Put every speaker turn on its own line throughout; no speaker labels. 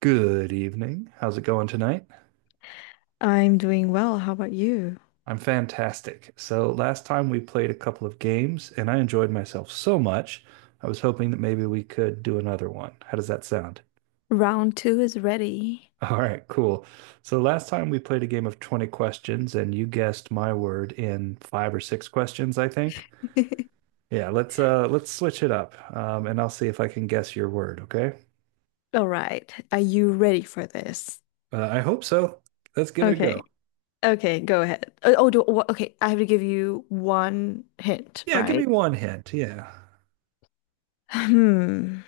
Good evening. How's it going tonight?
I'm doing well. How about you?
I'm fantastic. So, last time we played a couple of games and I enjoyed myself so much. I was hoping that maybe we could do another one. How does that sound?
Round two is ready.
All right, cool. So, last time we played a game of 20 questions and you guessed my word in five or six questions, I think. Yeah, let's switch it up. And I'll see if I can guess your word, okay?
All right. Are you ready for this?
I hope so. Let's give it a go.
Okay. Okay, go ahead. Okay. I have to give you one hint,
Yeah, give
right?
me one hint. Yeah.
Hmm.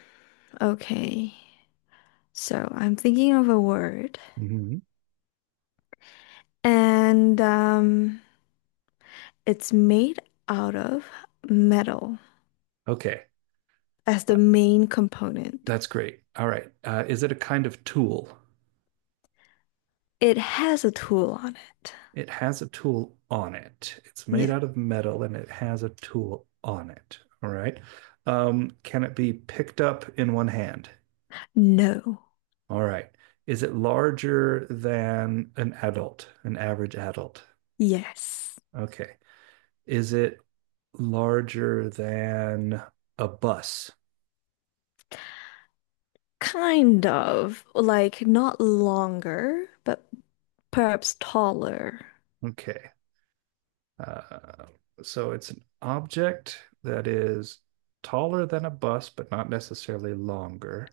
Okay. So I'm thinking of a word,
hmm
and it's made out of metal
Okay.
as the main component.
That's great. All right. Is it a kind of tool?
It has a tool on it.
It has a tool on it. It's made
Yeah.
out of metal and it has a tool on it. All right. Can it be picked up in one hand?
No.
All right. Is it larger than an adult, an average adult?
Yes.
Okay. Is it larger than a bus?
Kind of. Like not longer, but perhaps taller.
Okay. Uh, so it's an object that is taller than a bus, but not necessarily longer.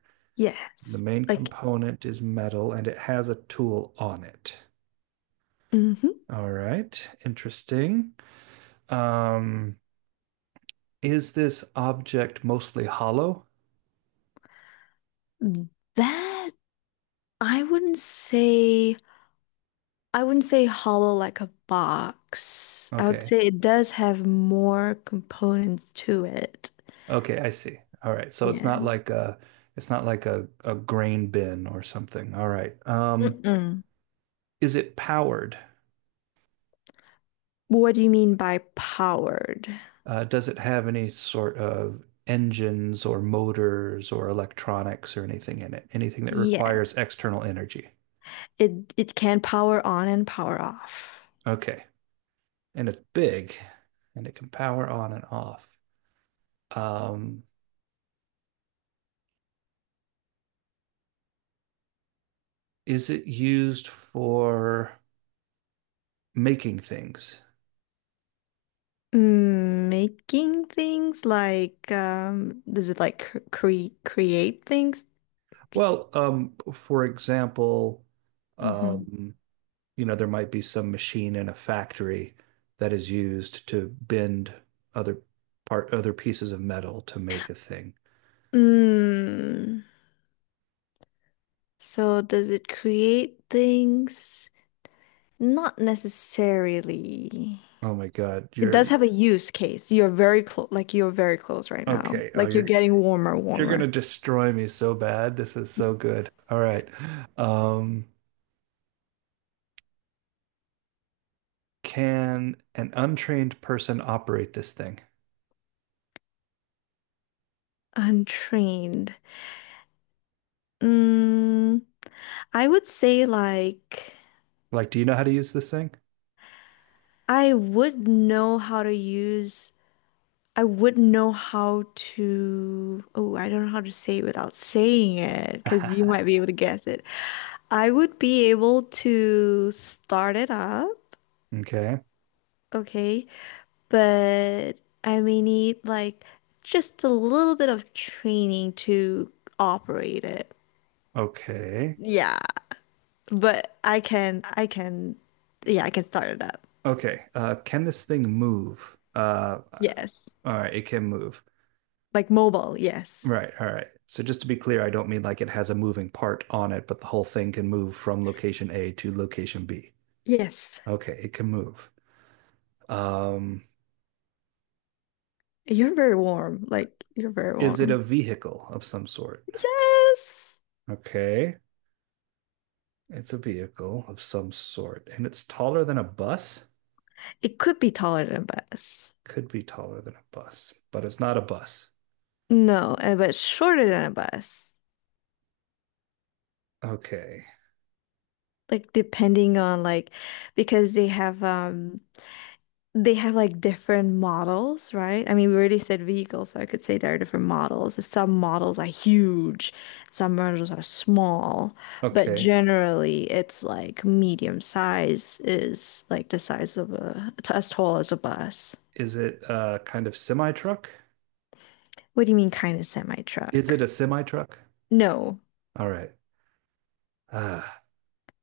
The
Yes.
main
Like
component is metal and it has a tool on it.
hmm
All right, interesting. Um, is this object mostly hollow?
That I wouldn't say I wouldn't say hollow like a box. I would
Okay.
say it does have more components to it.
Okay, I see. All right.
Yeah.
It's not like a grain bin or something. All right.
Mm-mm.
Is it powered?
What do you mean by powered?
Does it have any sort of engines or motors or electronics or anything in it? Anything that requires
Yes.
external energy?
It can power on and power off.
Okay. And it's big and it can power on and off. Um, is it used for making things?
Making things like does it like create things? Could you-
Well, for example,
Mhm.
um, you know, there might be some machine in a factory that is used to bend other other pieces of metal to make a thing.
Mm, so does it create things? Not necessarily.
Oh my God,
It
you're
does have a use case. You're very close, like you're very close right now.
okay.
Like you're getting warmer,
You're
warmer.
gonna destroy me so bad. This is so good. All right. Um, can an untrained person operate this thing?
Untrained. Mm, I would say, like,
Like, do you know how to use this thing?
I would know how to use. I wouldn't know how to. Oh, I don't know how to say it without saying it because you might be able to guess it. I would be able to start it up,
Okay.
okay, but I may need like just a little bit of training to operate it.
Okay.
Yeah, but yeah, I can start it up.
Okay. Can this thing move?
Yes,
All right, it can move.
like mobile. Yes,
Right. All right. So just to be clear, I don't mean like it has a moving part on it, but the whole thing can move from location A to location B.
yes.
Okay, it can move. Um,
You're very warm. Like you're very
Is it a
warm.
vehicle of some sort?
Yes.
Okay. It's a vehicle of some sort. And it's taller than a bus?
It could be taller than a bus.
Could be taller than a bus, but it's not a bus.
No, but shorter than a bus.
Okay.
Like depending on like because they have like different models, right? I mean, we already said vehicles, so I could say there are different models. Some models are huge, some models are small, but
Okay.
generally it's like medium size is like the size of a as tall as a bus.
Is it a kind of semi truck?
What do you mean kind of semi
Is it
truck?
a semi truck?
No.
All right. Ah.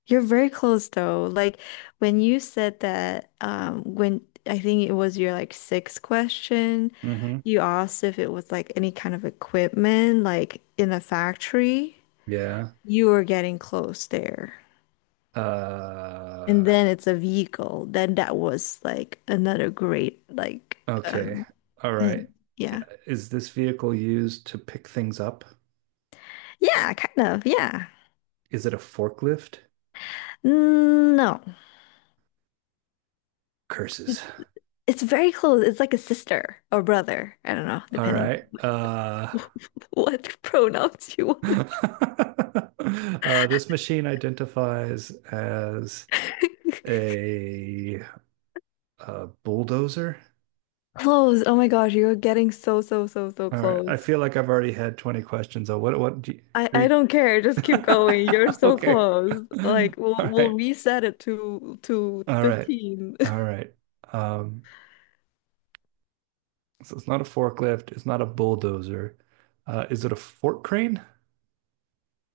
You're very close though. Like when you said that, when I think it was your like sixth question,
Mm-hmm.
you asked if it was like any kind of equipment, like in a factory,
Yeah.
you were getting close there.
Uh,
And then it's a vehicle. Then that was like another great, like uh,
okay. All right.
hint. Yeah.
Is this vehicle used to pick things up?
Yeah, kind of. Yeah.
Is it a forklift?
Mm, no. It's
Curses.
it's very close. It's like a sister or brother. I don't know,
All
depending
right.
what pronouns you want.
This machine identifies as a, bulldozer.
Close. Oh my gosh, you're getting so, so, so, so
All right. I
close.
feel like I've already had 20 questions. Oh, what do you,
I,
are
I
you...
don't care. Just keep going. You're so
Okay.
close. Like we'll
All right.
we'll reset it to
All right.
15.
All right. Um, so it's not a forklift. It's not a bulldozer. Is it a fork crane?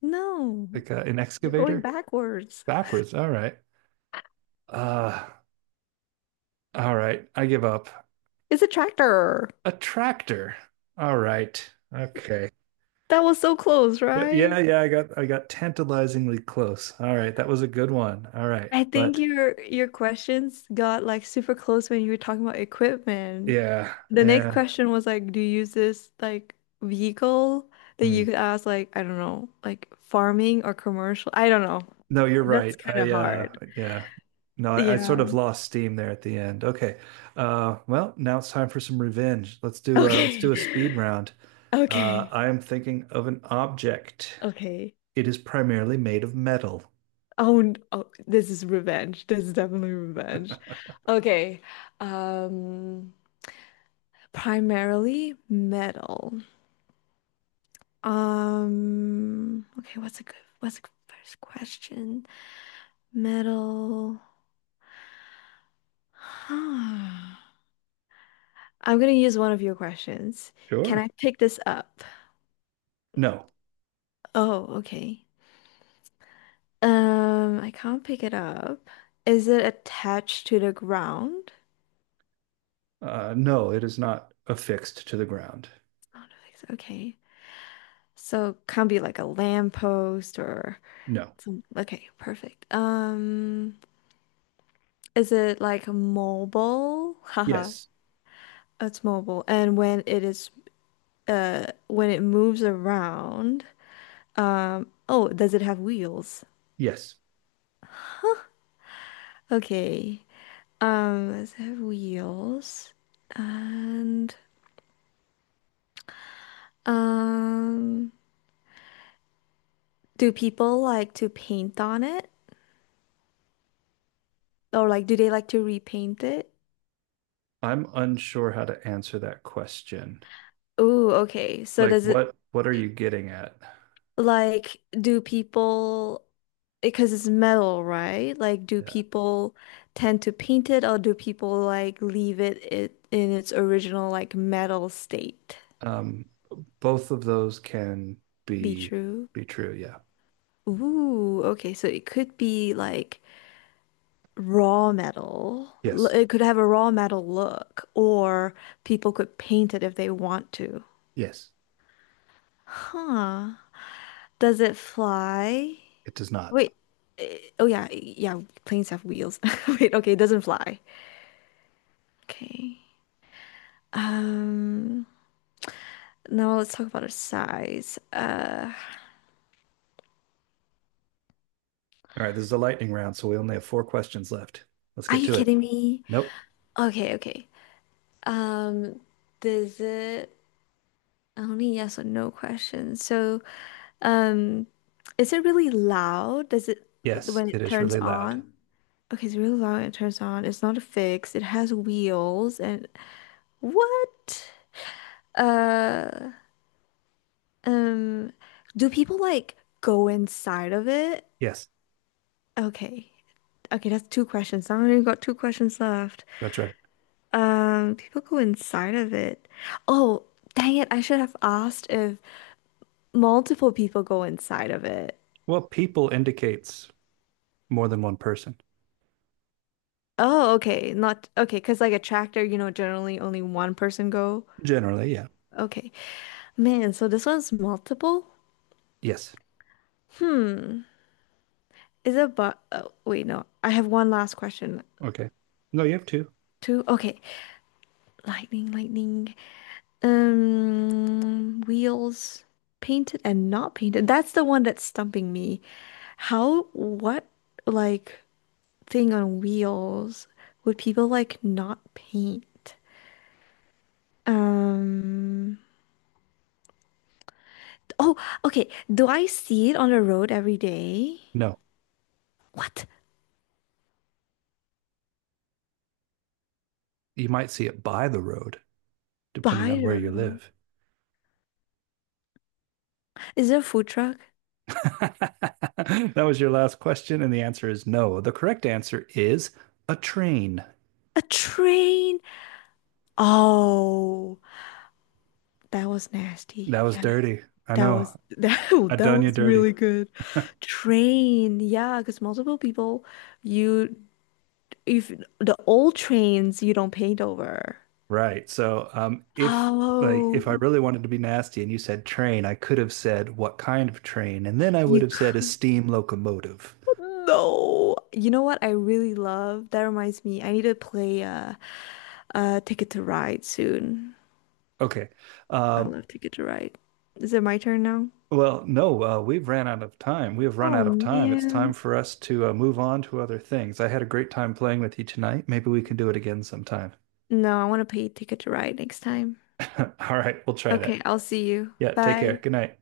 No,
Like an
you're going
excavator?
backwards.
Backwards. All right. Uh, all right. I give up.
It's a tractor.
A tractor. All right. Okay.
That was so close, right?
Yeah, yeah, I got tantalizingly close. All right, that was a good one. All right.
I think
But
your questions got like super close when you were talking about equipment.
yeah,
The next
yeah.
question was like, do you use this like vehicle, that
Hmm.
you could ask like, I don't know, like farming or commercial? I don't know.
No, you're
That's
right.
kind of
I
hard.
yeah. No, I sort
Yeah.
of lost steam there at the end. Okay. Well, now it's time for some revenge. Let's do
Okay.
a speed round.
Okay.
I am thinking of an object.
Okay.
It is primarily made of metal.
Oh, this is revenge. This is definitely revenge. Okay. Um, primarily metal. Okay, what's a good first question? Metal. Huh. I'm gonna use one of your questions. Can
Sure.
I pick this up?
No.
Oh, okay. I can't pick it up. Is it attached to the ground?
No, it is not affixed to the ground.
I don't so. Okay. So can't be like a lamppost or
No.
some, okay, perfect. Is it like mobile? Haha,
Yes.
it's mobile. And when it moves around, oh, does it have wheels?
Yes.
Okay. Does it have wheels? And um Do people like to paint on it? Or like do they like to repaint it?
I'm unsure how to answer that question.
Ooh, okay. So
Like
does it
what are you getting at?
like, do people, because it's metal, right? Like, do
Yeah.
people tend to paint it, or do people like leave it in its original like metal state?
Um, both of those can
Be
be
true.
true. Yeah.
Ooh, okay. So it could be like raw metal.
Yes.
It could have a raw metal look, or people could paint it if they want to.
Yes.
Huh. Does it fly?
It does not.
Wait. Oh yeah, yeah, planes have wheels. Wait, okay, it doesn't fly. Okay. Um, now let's talk about its size.
All right, this is a lightning round, so we only have four questions left. Let's
Are
get
you
to it.
kidding me?
Nope.
Okay, okay. Um, does it oh, only yes or no question. So, um, is it really loud? Does it,
Yes,
when
it
it
is
turns
really loud.
on? Okay, it's really loud when it turns on. It's not fixed. It has wheels and what? Uh, Um, do people like go inside of it?
Yes,
Okay. Okay, that's two questions. I've only got two questions left.
that's right.
People go inside of it. Oh, dang it. I should have asked if multiple people go inside of it.
Well, people indicates more than one person.
Oh, okay. Not okay, because like a tractor, generally only one person go.
Generally, yeah.
Okay. Man, so this one's multiple?
Yes.
Hmm. Is it but oh, wait, no. I have one last question.
Okay. No, you have two.
Two. Okay. Lightning, lightning. Wheels, painted and not painted. That's the one that's stumping me. How, what, like, thing on wheels would people like not paint? Um, oh, okay. Do I see it on the road every day?
No.
What?
You might see it by the road, depending
By
on
the
where you
road?
live.
Is there a food truck?
That was your last question, and the answer is no. The correct answer is a train.
A train? Oh, that was nasty.
That was
Yeah.
dirty. I
That was
know.
that
I
that
done you
was
dirty.
really good. Train, yeah, because multiple people, you if the old trains you don't paint over.
Right. So, if like if I
Oh,
really wanted to be nasty and you said train, I could have said what kind of train, and then I would
you
have said a
could
steam locomotive.
no. You know what I really love? That reminds me, I need to play Ticket to Ride soon.
Okay.
I
Um,
love Ticket to Ride. Is it my turn now?
well, no, we've ran out of time. We have run
Oh
out of time. It's time
man.
for us to move on to other things. I had a great time playing with you tonight. Maybe we can do it again sometime.
No, I want to play Ticket to Ride next time.
All right, we'll try that.
Okay, I'll see you.
Yeah, take care.
Bye.
Good night.